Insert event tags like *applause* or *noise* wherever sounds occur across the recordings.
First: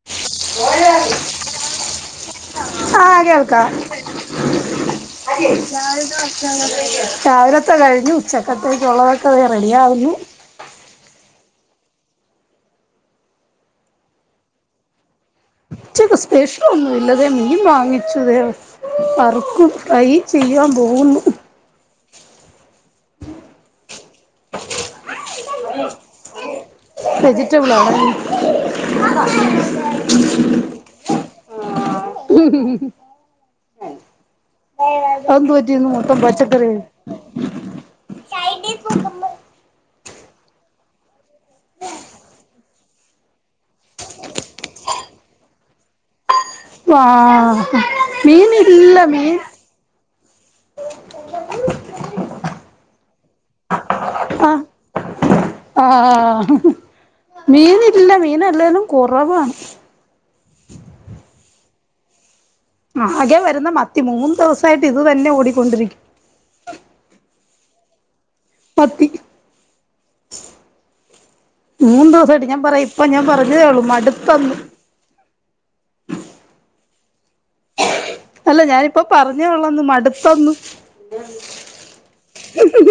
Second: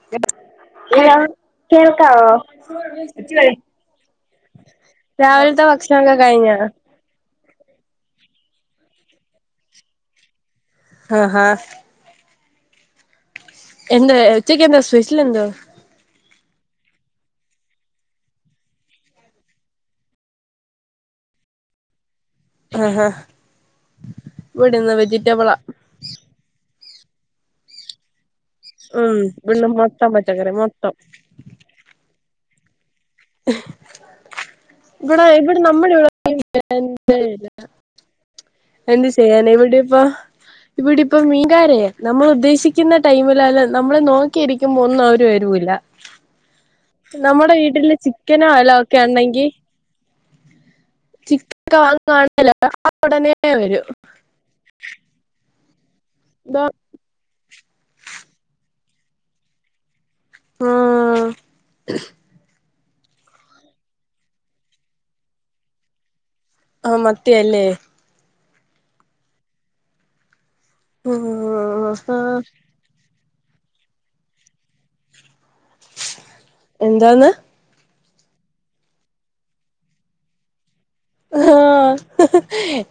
*unintelligible* കേൾക്കാവോ ഇച്ച് *unintelligible* രാവിലെ. *unintelligible* ത്തെ കഴിഞ്ഞു. ഉച്ചക്കത്തേക്ക്യുള്ളതൊക്കെ ദേ റെഡിയാവുന്നു ആഹ് ഹാ എന്തുവേ ഉച്ചക്ക്യെന്താ സ്പഷ്യലെന്തുവാ ഉച്ചക്ക്യ് സ്പെഷ്യലൊന്നുവില്ലാ ദേ മീൻ വാങ്ങിച്ചു ദേ വറുക്കും ഫ്രൈ ചെയ്യാൻ പോവുന്നു ആഹ് ഹാ ഇവടിന്ന് വെജിറ്റബ്ളാ വെജിറ്റബിളാണയ് ഉം *unintelligible* മൊത്തം പച്ചക്കറിയാ മൊത്തം ഉം ഉം ഉം ഉം ഉം ഇവടെ അതെന്ത് ഇവടെ പറ്റി ഇന്ന് നമ്മളവിടെ മൊത്തം പച്ചക്കറി *unintelligible* എന്ത് ചെയ്യാനെ ഇവടിപ്പം ഇവടിപ്പം മീങ്കാരെ ഞമ്മള് ഉദ്ദേശിക്കിന്ന ടൈമില്ലാല്ലും നമ്മള് നോക്കിയിരിക്കുമ്പോ ഒന്നും അവര് വരൂല്ലാ വാ ചിക്കനോ ഓയലോ മീനില്ല മീൻ ഓക്കെണ്ടെങ്കി ചിക്കൻ വാങ്ങാണേലൊ *unintelligible* ഉടനെ വരും ആഹ് ആഹ് മീനില്ല മീന് അല്ലേലും കുറവാണ് ആഹ് ആ ആകെ വരുന്ന മത്തി മൂന്ന് ദിവസായിട്ട് ഇത് തന്നെ ഓടിക്കൊണ്ടിരിക്കും ആഹ് മത്തി അല്ലേ മത്തി ആഹ് മൂന്ന് ആഹ് ദിവസായിട്ട് ഞാൻ പറയും അപ്പോ ഞാൻ പറഞ്ഞതേയുള്ളൂ മടുത്തെന്ന് എന്താന്ന് അല്ല ഞാനിപ്പൊ പറഞ്ഞേ ഒള്ളന്ന് മടുത്തെന്ന് ആഹ്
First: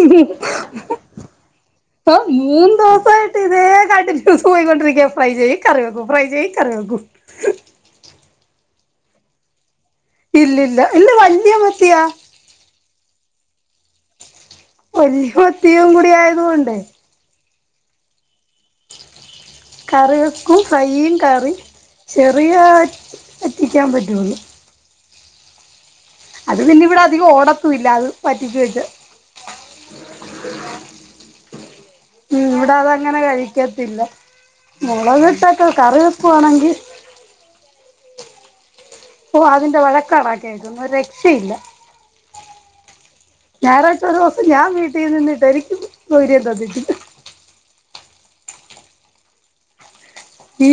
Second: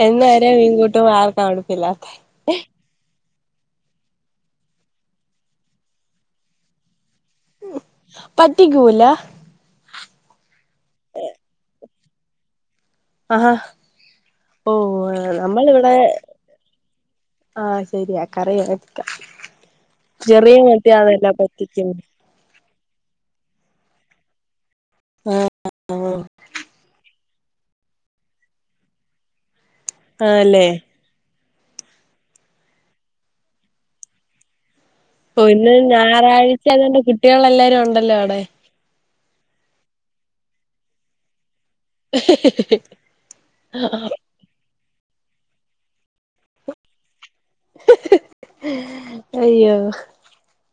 എന്നും ഒരേ മീൻ കൂട്ടുമ്പൊ ആർക്കാ മടുപ്പില്ലാത്തെ ആ മൂന്ന് ദിവസായിട്ട് ഇതേ കണ്ടിന്യൂസ് പോയിക്കൊണ്ടിരിക്കുവാ ഫ്രൈ ചെയ്യും കറി വെക്കും ഫ്രൈ ചെയ്യും കറി വെക്കും പറ്റിക്കൂല ഇല്ലില്ല ഇല്ല വല്ല്യ മത്തിയാ ആഹ് ഓ വല്യ മത്തിയും നമ്മളിവിടെ കൂടി ആയത് കൊണ്ടേ ആഹ് ശരിയാ കറി വക്കാം കറി ചെറിയ മത്തി ആണല്ലോ പറ്റിക്കുന്നേ ചെറിയെ വറ്റിക്കാൻ പറ്റൂള്ളൂ ആഹ് അത് പിന്നെ ഇവിടെ അധികം ഓടത്തും ഇല്ല അത് വറ്റിച്ച് വെച്ചാ ആണല്ലേ ഉം ഇവിടെ അതങ്ങനെ കഴിക്കത്തില്ല മുളക് ഇട്ടൊക്കെ കറി വെക്കുവാണെങ്കിൽ കുട്ടികളെല്ലാവരും ഉണ്ടല്ലോ അവിടെ ഓ അതിന്റെ വഴക്കാണാ കേക്കുന്നെ ഒരു രക്ഷയില്ല ഞായറാഴ്ച ഒരുദിവസം ഞാൻ വീട്ടീൽ നിന്നിട്ട് എനിക്കും സ്വൈര്യം തന്നിട്ടില്ല അയ്യോ *unintelligible*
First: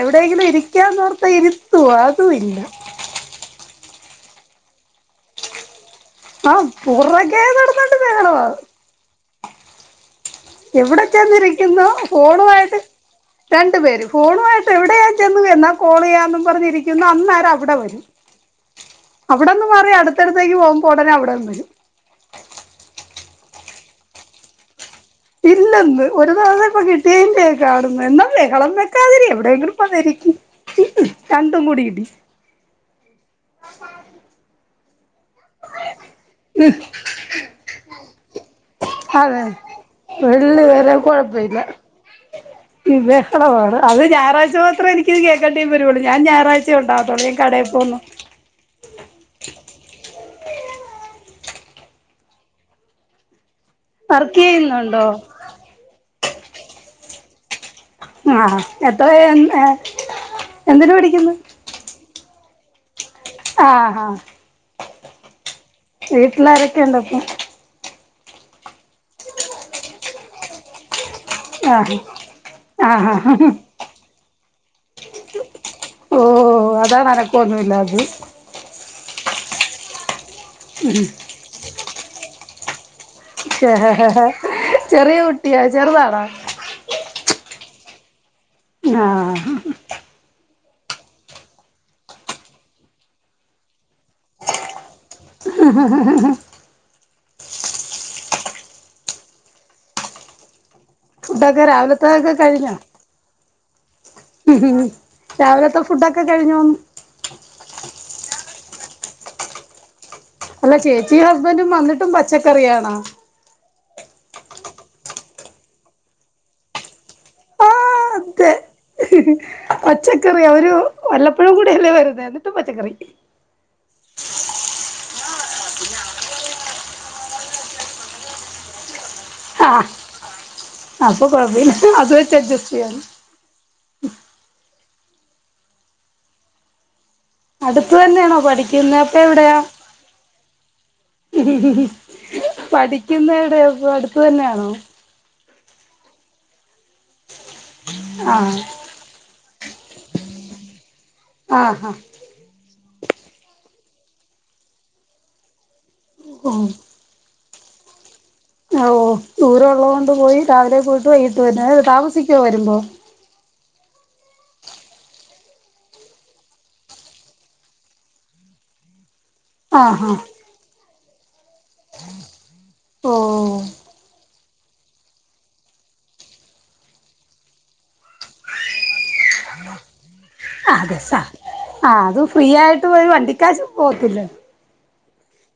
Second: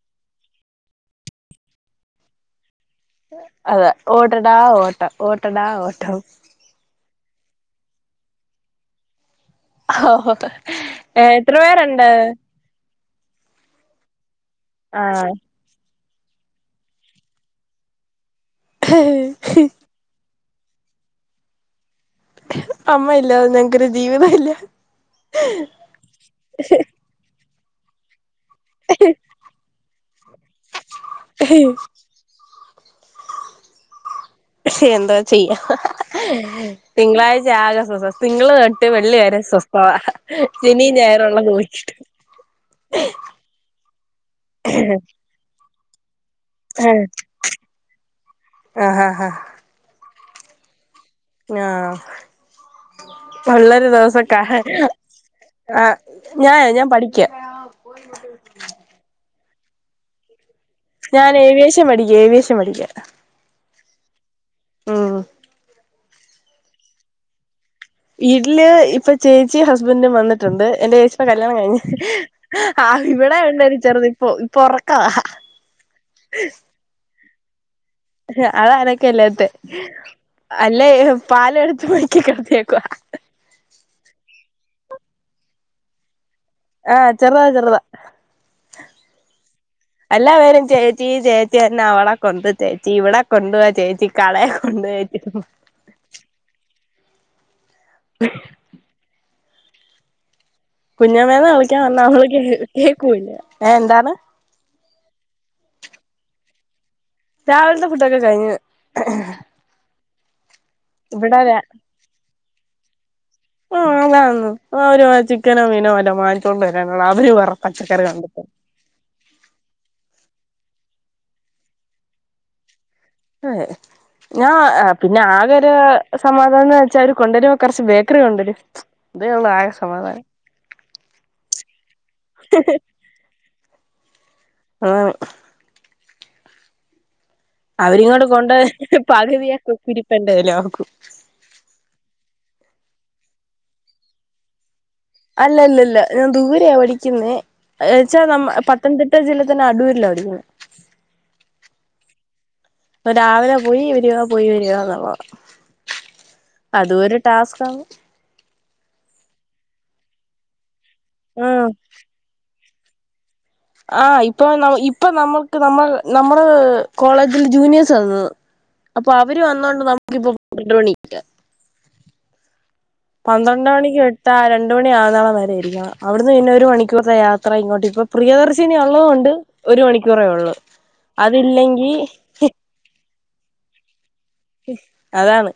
എവിടെയെങ്കിലും ഇരിക്കാന്നോർത്താ ഇരുത്തുവൊ അതും ഇല്ല അതെ ഓടടാ ഓട്ടം ഓടടാ ഓട്ടം ആഹ് പുറകെ നടന്നോണ്ട് ബഹളവാ ഓഹോ എവിടെ ചെന്നിരിക്കുന്നോ ഫോണുവായിട്ട് രണ്ടു പേരും ഫോണുവായിട്ട് എവിടെയാ ആഹ് ചെന്ന് നിന്നാ കോൾ ചെയ്യാന്നും പറഞ്ഞിരിക്കുന്നോ അന്നേരം അവിടെ വരും അവിടെന്ന് മാറി അടുത്തടുത്തേക്ക് പോകുമ്പോ ഉടനെ അവിടെയും വരും അമ്മ ഇല്ലാതെ ഞങ്ങക്കൊരു ജീവിതം ഇല്ല ഇല്ലെന്ന് ഒരു തവണ ഇപ്പൊ കിട്ടിയതിന്റെയാ കാണുന്നെ എന്നാ ബഹളം വെക്കാതിരി എവിടെയെങ്കിലും പോയൊന്ന് ഇരിക്ക്‌ രണ്ടും കൂടി ഇടി പക്ഷെ എന്താ ചെയ്യാ തിങ്കളാഴ്ച ആകെ സ്വസ് തിങ്കള് തൊട്ട് വെള്ളി വരെ അതെ സ്വസ്ഥവാ ശനിയും ഞായറുള്ളത് പോയി ഷ്ടി ഇവ്വെ അളവാണ് അത് ഞായറാഴ്ച മാത്രേ എനിക്കത് കേക്കണ്ടയും വരൂള്ളൂ ഞാൻ ഞായറാഴ്‌ചയേ ആഹ് ഉണ്ടാകത്തൊള്ളൂ ഞാൻ കടയിൽ പോവുന്നുണ്ട് ആഹ് ആഹ് ആഹ് ആഹ് ഒള്ളൊരു ദിവസവൊക്കെ വർക്ക് ആകെ ചെയ്യുന്നുണ്ടോ ആഹ് ഞാൻ ഞാൻ പഠിക്കയാ ആഹ് എത്രെ ഏ ഞാൻ ഏവിയേഷൻ പഠിക്കുവാ ഏവിയേഷൻ പഠിക്കുവാ ആഹ് ആഹ് ഉം വീട്ടിലാരൊക്കെ ഉണ്ട് അപ്പോ വീട്ടില് ഇപ്പൊ ചേച്ചീമ് ഹസ്ബന്റും വന്നിട്ടുണ്ട് എന്റെ ചേച്ചി ഇപ്പൊ കല്യാണം കഴിഞ്ഞ്. ആഹ് ആ ആഹ് ഇവിടെ ആഹ് ഉണ്ട് ഒരു ചെറുത് ഇപ്പൊ ഇപ്പൊ ഉറക്കവാ ഓ അതാനാണക്കോന്നുല്ലാത്തത് അതാ അനക്ക ല്ലാത്തെ അല്ലേ പാലോടുത്തൊറക്കി കെ ടത്തിയേ ക്കുവാ ചെറിയ കുട്ടിയ ചെറുതാണാ ആഹ് ചെറുതാ ചെറുതാ ആഹ് എല്ലാവരും ചേച്ചി ചേച്ചി എന്ന അവള കൊണ്ട് ചേച്ചി ഇവിടെ കൊണ്ട് വാ ചേച്ചി കളയ കൊണ്ട വച്ചിട്ട ആ ഹാ ഹാ ഹാ ഹാ അ കുഞ്ഞമ്മേന്ന് ഫുഡൊക്കെ വിളിക്കാൻ പറഞ്ഞാ അവള് രാവിലത്തെതൊക്കെ കേകേൾക്കൂല ഏ എന്താണ് ഉം രാവിലത്തെ ഫുഡൊക്കെ കഴിഞ്ഞോന്ന് രാവിലത്തെ ഫുഡൊക്കെ കഴിഞ്ഞ് അല്ല ചേച്ചി ഇവിടെ രാ ഹസ്ബന്റും വന്നിട്ടും പച്ചക്കറിയാണാ ആഹ് അതാന്ന് ഒരു ചിക്കനോ മീനോ വല്ലോം വാങ്ങിച്ചോണ്ട് വരാനുള്ള അവര് വെറും പച്ചക്കറി ആഹ് കൊണ്ടുതന്ന് അതെ പച്ചക്കറി അവര് വല്ലപ്പഴും കൂടെയല്ലേ വരുന്നെ എന്നിട്ടും പച്ചക്കറി ആഹ് ഞാൻ പിന്നെ ആകെ ഒരു സമാധാനം ന്ന് വെച്ചാ അവര് കൊണ്ടുവരുമ്പൊ കൊറച്ച് ബേക്കറി കൊണ്ടുരും ആ അപ്പൊ കൊഴപ്പില്ല അത് വെച്ച് അഡ്ജസ്റ്റ് ചെയ്യാലൊ ആഹ് അടുത്ത് അവരിങ്ങോട്ട് തന്നെയാണോ കൊണ്ട് പഠിക്കുന്നെ വരുമ്പോൾ അപ്പൊ പകുതിയെ കുരുപ്പന്റെല നോക്കും പഠിക്കുന്നാടെ അടുത്ത ന്നെയാണൊ അല്ലല്ല ല്ല ഞാൻ ദൂരെയ പഠിക്കുന്നെ ച്ചാ നമ്മ ആഹ് പത്തനംതിട്ട ജില്ലെ തന്നെ അടൂരില പഠിക്കുന്നെ ആഹാ അപ്പൊ രാവിലെ പോയി വരിക പോയി വരിക ന്നുള്ളതാ ഓഹ് അതും ഒരു ടാസ്ക് ആണ് ഓ ദൂരം ഉള്ളകൊണ്ട് പോയി രാവിലെ പോയിട്ട് വൈകിട്ട് വരണം ഉം ഏ താമസിക്കുവോ വരുമ്പൊ ആഹ് ഇപ്പൊ ഇപ്പ നമ്മക്ക് നമ്മൾ നമ്മള് കോളേജിൽ ജൂനിയേഴ്സ് ആ ന്ന് അപ്പൊ അവര് വന്നൊണ്ട് ആഹ് ആഹ് നമുക്കിപ്പൊണി *inaudible* ഓഹ് പന്ത്രണ്ടണിക്ക് വിട്ടാ ആ രണ്ട് രണ്ട് മണി ആകുവോളം വരെയിരിക്കണം അവിടുന്ന് പിന്നെ ഒരു മണിക്കൂർത്തെ യാത്ര ഇങ്ങോട്ട് ഇപ്പൊ പ്രിയദർശിനി ഒ ള്ളതുകൊണ്ട് ഒരു മണിക്കൂറെ ഉള്ള് അതെ സാ അതില്ലെങ്കി ആഹ് അത് ഫ്രീ ആയിട്ട് ഒരു വണ്ടിക്കാശ് പോകത്തില്ല അതാണ്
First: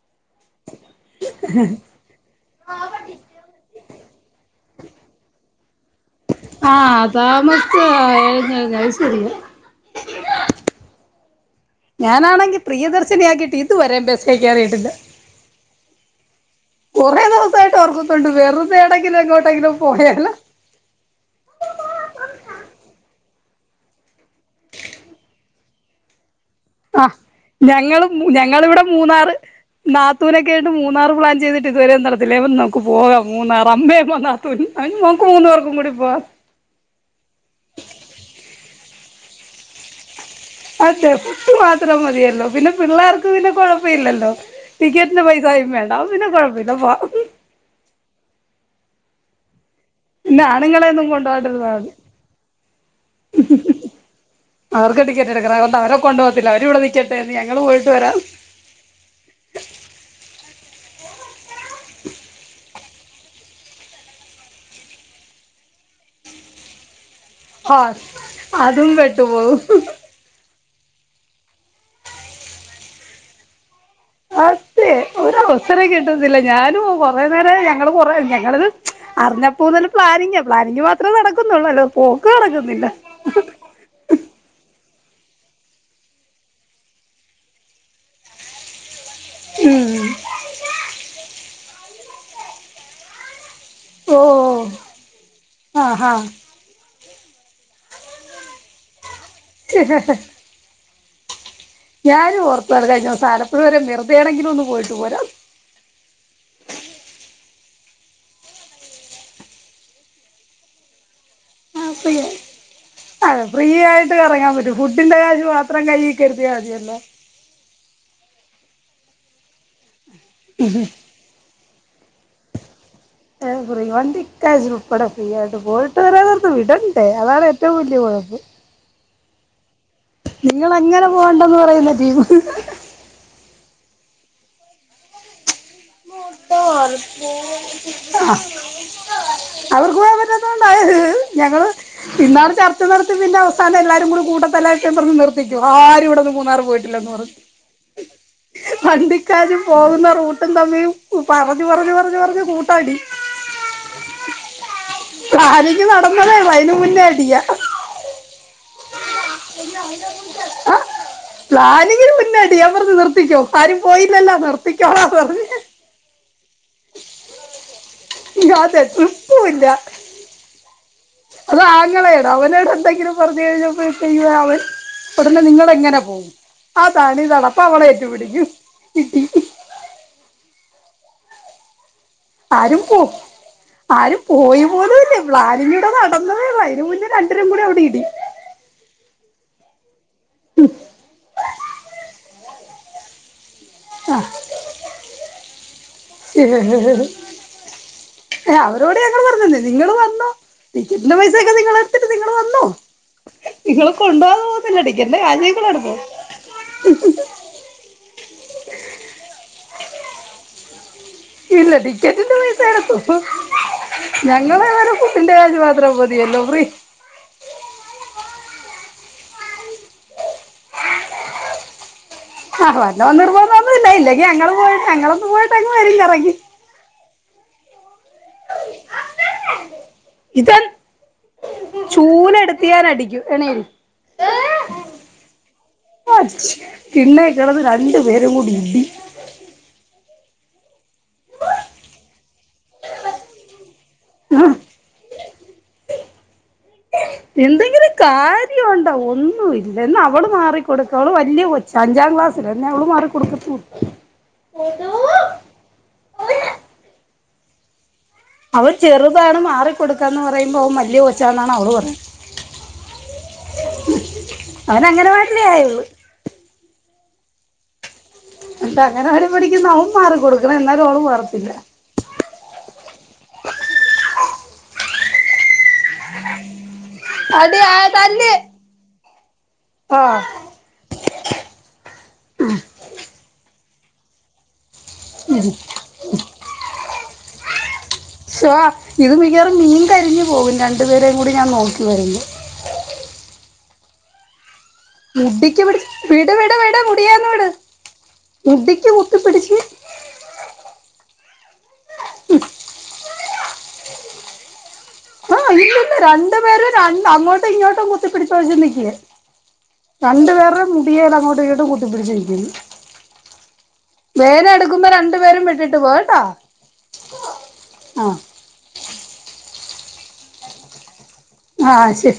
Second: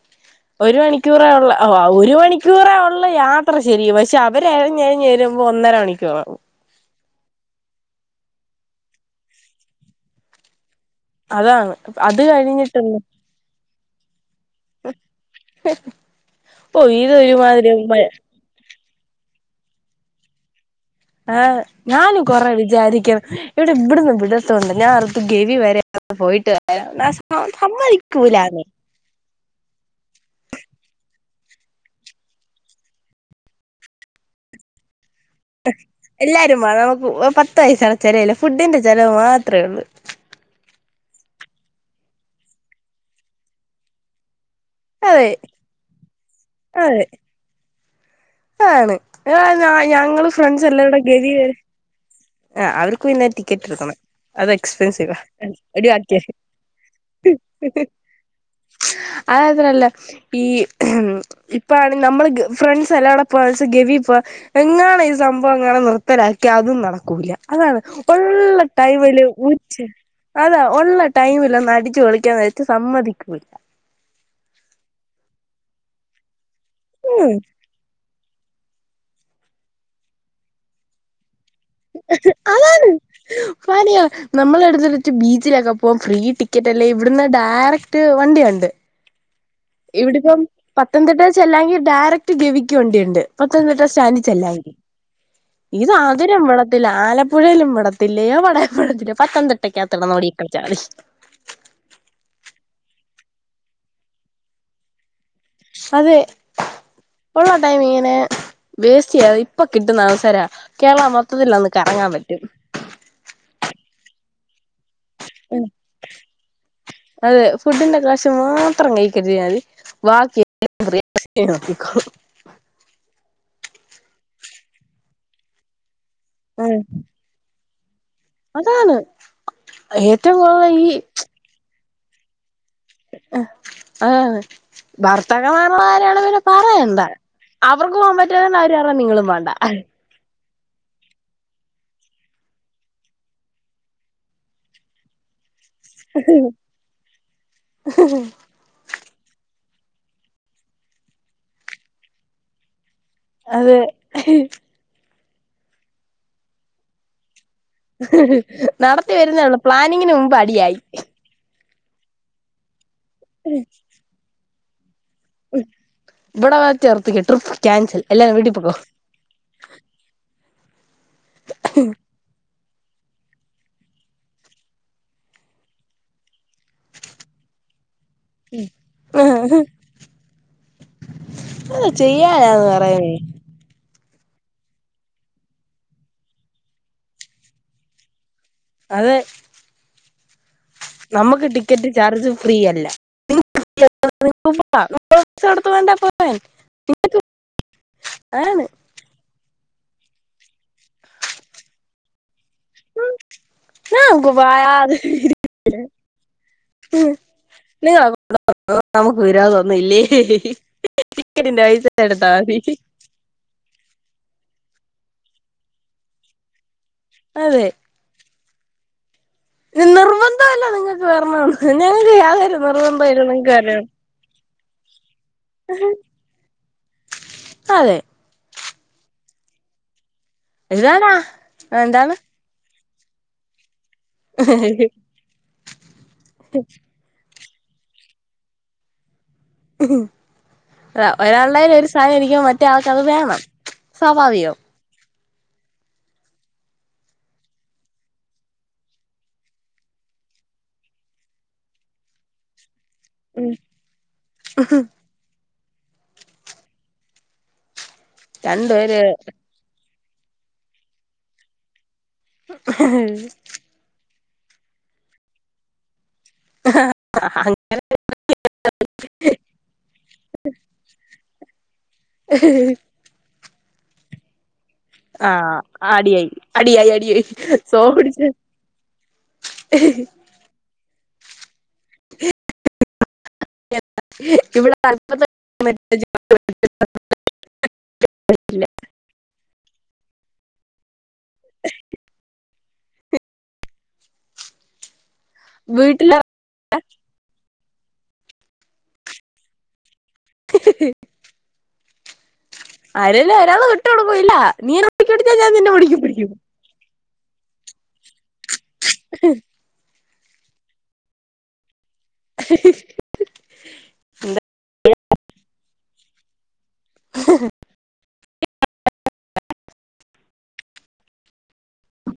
ഒരു മണിക്കൂറെള്ളൂ ഓ ഒരു മണി ക്കൂറെ ഉള്ളൂ യാത്ര ശരി പക്ഷെ അവരെഴഞ്ഞ്ഞ്ഞിഴഞ്ഞ് വ രുമ്പോൾ ഒന്നര മണിക്കൂറാവും ആഹ് താമസ്ച്ചിഴഞ്ഞിഴഞ്ഞാലും ശെരിയാ അതാണ് അത് കഴിഞ്ഞിട്ടുണ്ട് ഞാനാണെങ്കിപ്രിയദർശിനി ആക്കിയിട്ട് ഇത് വരെബസി കേറീട്ടില്ല ഓ കൊറേ ഇതൊരുമാതിരി ദെവസായിട്ട് ഓർക്കുന്നുണ്ട് വെറു ദേ ടെങ്കിലും എങ്ങോട്ടെങ്കിലും പോയാലോന്ന് ആഹ് ഞാനും കൊറെ വിചാരിക്കും ഇവ്ട്‌ന്ന് വിടാത്തോണ്ടാ ഞാൻ ഓർത്ത് ഗവി വരെ *unintelligible* പോയിട്ട് വരാം ആഹ് *unintelligible* സമ്മയ്ക്കൂലാ ന്നേ. മൂന്നാറ്. നാത്തൂനൊക്കെയായിട്ട് മൂന്നാറ് പ്ലാൻ ചെയ്തിട്ട് ഇതുവരേം നടന്നില്ല. ഇപ്പം നമ്ക്ക് പോകാം മൂന്നാർ അമ്മേം വന്നാ. അയ്ന് നമുക്ക് മൂന്ന് പേർക്കും കൂടിപോവാം. സത്യം പറഞ്ഞാൽ നമക്ക് പത്ത് പയസേടെ ചെലവില്ല ഫുഡിന്റെ ചെലവ് മാത്രേ ള്ള് അതെ ഫുഡ് മാത്രം മതിയല്ലോ പിന്നെ പിള്ളാർക്ക് പിന്നെ കൊഴപ്പയില്ലല്ലോ? ടിക്കറ്റ്ന് അതെ പൈസായും വേണ്ട അപ്പ പിന്നെ കൊഴപ്പല്ല പോവാം. ആതാണ് ഞ ഞ ഞങ്ങള് പിന്നെ ഫ്രണ്ട്സെല്ലാരൂടെ ആണുങ്ങളെയൊന്നും കൊണ്ടു ഗവി വരെ. പോവാണ്ടിരുന്നാ മതി ആഹ് അവർക്ക്‌ പിന്നെ ടിക്കറ്റേട്‌ക്കണം. അത് അവർക്ക് എക്സ്പെൻസീവാ ടിക്കറ്റ് എ എടുക്കണം അതുകൊണ്ട് എടി അവരെ കൊണ്ടു പോകത്തില്ല അവര് ഇവിടെ നിക്കട്ടെന്ന് ഞങ്ങള് പോയിട്ട് *unintelligible* വരാം അതാത്രല്ല ഈ ഇപ്പഴാണെ നമ്മള് ഗ ഫ്രണ്ട്സെല്ലാടെ ഇപ്പാശം ഗവി പ്പോ എങ്ങാണ് ഈ സംഭവങ്ങാനും നിർത്തലാക്കിയ അതും നട ക്കൂല അതാണ് ഹാ ഒള്ള അതും ടൈമില് പെട്ടുപോകും ഊറ്റ്അ. അല്ല ഒള്ള ടൈമിലൊന്ന് അടിച്ച്പൊളിക്കാന്ന് വെച്ച സമ്മതിക്കൂല്ല. അതെ ഒര് അവസരം കിട്ടത്തില്ല ഞാനും ഉം കൊറേനേരായി ഞങ്ങള് കൊറേ ഞങ്ങള്ത് അറ്ഞ്ഞപ്പോ മുതല് പ്ലാനിങ്ങാ പ്ലാനിങ്ങ് മാത്രമേ നടക്ക്‌ന്നൊള്ളൂ അല്ലാതെ പോക്ക് നടക്ക്‌ന്നില്ല. ഫാനിയൊ നമ്മളെടുത്തിട്ടച്ച് ബീച്ചിലൊക്കെ പോവം ഫ്രീ ടിക്കറ്റ് അല്ലേ ഇവ്ട്‌ന്ന് ഡാറക്റ്റ് വണ്ടിയൊണ്ട്. ഉം ഇവ്ടിപ്പം പത്തനംതിട്ടെ ചെല്ലാെവെങ്കി ഡയറക്ട് ഗവിക്ക്‌ വണ്ടിയൊണ്ട്. പത്തനംതിട്ട ഓ സ്റ്റാന്റിചെല്ലാങ്കി ഇത് ആഹ് ആഹ് അതിനും വിടത്തില്ല ആല പുഴെലും വിടത്തില്ല. എവ്ടെം വിടത്തില്ല. പത്തനതിട്ടക്കാത്ത് കെടന്ന് ഓടിക്കളിച്ചാമതി. ഞാനും ഓർത്തതാണ് കഴ്ഞ്ഞസം ആലപ്പുഴ വരെ വെറ്തെയാണെങ്കിലും ഒന്ന് പോയിട്ട് പോരാംന്ന്. അതെ ഒള്ള ടൈം ഇങ്ങനെ വേസ്റ്റ്ചെയ്യാതെ ഇപ്പ കിട്ടുന്ന അവസരാ കേരളം മൊത്തത്തിലൊന്ന് *unintelligible* അതെ ഫ്രീയായിട്ട് കറങ്ങാൻ പറ്റും ഫുണ്ടിന്റെ കാര്യ ന്റെ മാത്രം കയ്യി കരുതിയാ മതിയല്ലോ അതെ ഫുഡിന്റെകാശ് മാത്രം കൈ കരുതിയാമതി ബാക്കി എല്ലാം ഫ്രീ *unintelligible* നോക്കിക്കോളും എ ഫ്രീ വണ്ടിക്കാശ് ഉൾപ്പെടെ ഫ്രീ ആയിട്ട് പോയിട്ട് വരാൻ അവരോന്ന് വിടണ്ടെ അതാണ് ഏ എറ്റം വല്യ കൊഴപ്പം. അതാന്ന്. നിങ്ങളെങ്ങനെ പോകണ്ടന്ന് പറയുന്ന റ്റീമ് ആഹ് അതാണ് ഭർ ർത്താക്കമാര്ടെ കാര്യയാണെ പിന്നെ പറയണ്ട അവർക്ക് പോവാൻ പറ്റുവെലന്നാ അവര് പറയ്ന്നേ നിങ്ങളും പോണ്ട. ദാ ഒണ്ടായത് ഞങ്ങള് ഇന്നാള് ചർച്ച നടത്തി പിന്നെ അവസാനം എല്ലാരും കൂടി കൂട്ടത്തല്ലായ്ട്ട് പറഞ് നിർ ത്തിക്കു ആരും ഇവ്ട്‌ന്ന് മൂന്നാർ പോയിട്ടില്ലന്ന് പറ വണ്ടിക്കാശും പോക്ന്ന റൂട്ടും തമ്മി പറഞ്ഞു പറഞ്ഞു പറഞ്ഞു പറഞ്ഞു കൂ അതെ. പ്ലാനിങ് നടന്നതേഒള്ള് അയ്ന് മുന്നേ അടിയാ. നടത്തി വര്ന്നെ ഒള്ള് പ്ലാനിങ്ങിന് മുമ്പ് അടിയായി. പ്ലാനിങ്ങിന് മുന്നോഅടി ഞാൻ പറഞ്ഞു നിർത്തിക്കോ ആരും പോയില്ലല്ലോ നിർത്തിക്കോളാൻ പറഞ്ഞു. ഉം ഇബടെവെച്ച്ർത്തിക്കൊ ട്രിപ്പ് ക്യാൻസൽ. എല്ലാരും ഇഹ് വീട്ടിൽ പൊക്കോ അതെ ട്രിപ്പും വില്ല അതാങ്ങളേടെ അവനോടെന്തെങ്കിലും. പറഞ് കഴിഞപ്പഴ്തേക്കും അവൻ ഒടനെ നിങ്ങള് എങ്ങനെ പോവും അതാണ് തലപ്പവളെറ്റ് പിടിക്കും കിട്ടി കി അത് ചെയ്യാ ആരും പൂ ആരും പോയിപോലും ഇല്ലേ പ്ലാനിങ്ങ് ഇവ്ടെ നടന്നതേള്ള് അയ്ന് മുന്നേ രണ്ട് രും കൂടി അവ്ടെ ഇടി. അതെ ഉം നമ്മ്ക്ക് ടിക്കറ്റ് ചാർജ് ഫ്രീയല്ല ടു അഹ് *unintelligible* ച്ച് നട *unintelligible* ണ്ടെ പ അതാണ് അവരോട് ഞങ്ങൾ പറഞ്ഞന്നേ നിങ്ങള് വ ന്നോ ടിക്കറ്റിന്റെ പൈസക്കെ നിങ്ങളെടുത്തിട്ട് നിങ്ങൾ വന്നോ നിങ്ങളെ നമുക്ക് കൊണ്ട്പോവാതെ പോയാ പോകത്തില്ല ടിക്കറ്റിന്റെ കാശ് നിങ്ങളെടുത്തോ നി നമുക്ക് *unintelligible* നമുക്ക് വരാതന്ന നില്ലേ ടിക്കടിന്റെ ഇല്ല പൈസ ടിക്കറ്റിന്റെ എടുത്താൽമതി പൈസ എടുത്തു ഞങ്ങള് ഇവരെ കുട്ടിന്റെ കാശ് മാത്രം മതിയല്ലോ ഫീ അതെ നിർബന്ധല്ല നിങ്ങൾക്ക് വേരണോന്ന് ഞങ്ങക് യാതൊ ആ വല്ലോന്ന നിർബന്ധമൊന്നുല്ല ഇല്ലെങ്കി ങ്ങങ്ങള് പോ ഞങ്ങളും അതെ ഇതൻ ഇതാണാ എന്താണ് ചൂല് എടുത്ത് ത്ത് ഞാനടിക്കു എണിര് തിണ്ണെകിടന്ന് രണ്ട് പരും കൂടി ഇടി ഉഉം ഒരാളുടെല് ഒരു സാനംരിക്കു മ്പോ മറ്റേ ആൾക്കത് വേണം ആ സ്വാഭാവികം എന്തെങ്കിലും കാര്യണ്ടോ ഒന്നുല്ല അവള് മാറിക്കൊടുക്ക അവള് വലിയ കെ ച്ച അഞ്ചാം ക്ലാസലാ അവള് മാറി ഉം അവൾ രണ്ടുപേര് ചെറുതാണ് മാറി കൊടുക്കാൻ പറയുമ്പോ അവൻ വല്ല കൊച്ചന്നാണ് അവള് പറയണെ ഉ അവൻ അംഗൻവാടിലേ ആയുള്ള ആഹ *unintelligible* എന്താ അംഗൻവാടി പഠിക്കുന്ന അവൻ മാറി കൊടുക്കണം എന്നാല്ലും അവൾ മാറത്തില്ല ഏ ആഹ് അടിയായി അടിയായി അടിയായി അടി ആ സോപിടിച്ച് തല്ല് ആഹ് ഇവിടെ *inaudible* ശോ ഇത് മികവാറും മീൻ കരിഞ്ഞഞ് പോകും രണ്ടു പേരേയും കൂടി ഞാൻ നോക്കി വരുപ്പൊ മുഡിക്ക് പിടി വീട്ടില് വിട് വിട വിട മുടിയന്ന് വിട് മുഡിക്ക് മുടിക്ക് കുതിപ്പിടിച്ച് *unintelligible* ഉം ആരേലും ഒരാള വിട്ട് കൊടുകൊ ല്ല നീ പൊക്കി പിടിച്ചാ ആ ഞാൻ നിന്നെ ഇന്നെ പൊക്കി പിടിക്കും രണ്ടു പേരും രണ്ട് അങ്ങോട്ടും ഇങ്ങോട്ടും കുത്തിപ്പിടിച്ചോച്ച നീക്കേ രണ്ടു പേരെ മുടേൽ അങ്ങോട്ട് ഇട്ട് കൂട്ടിപ്പിടിച്ചിരിക്കുന്നു വേന എടുക്കുമ്പോ രണ്ടു പേരും വിട്ടിട്ട് പോയട്ടോ *inaudible* ആഹ് ശരി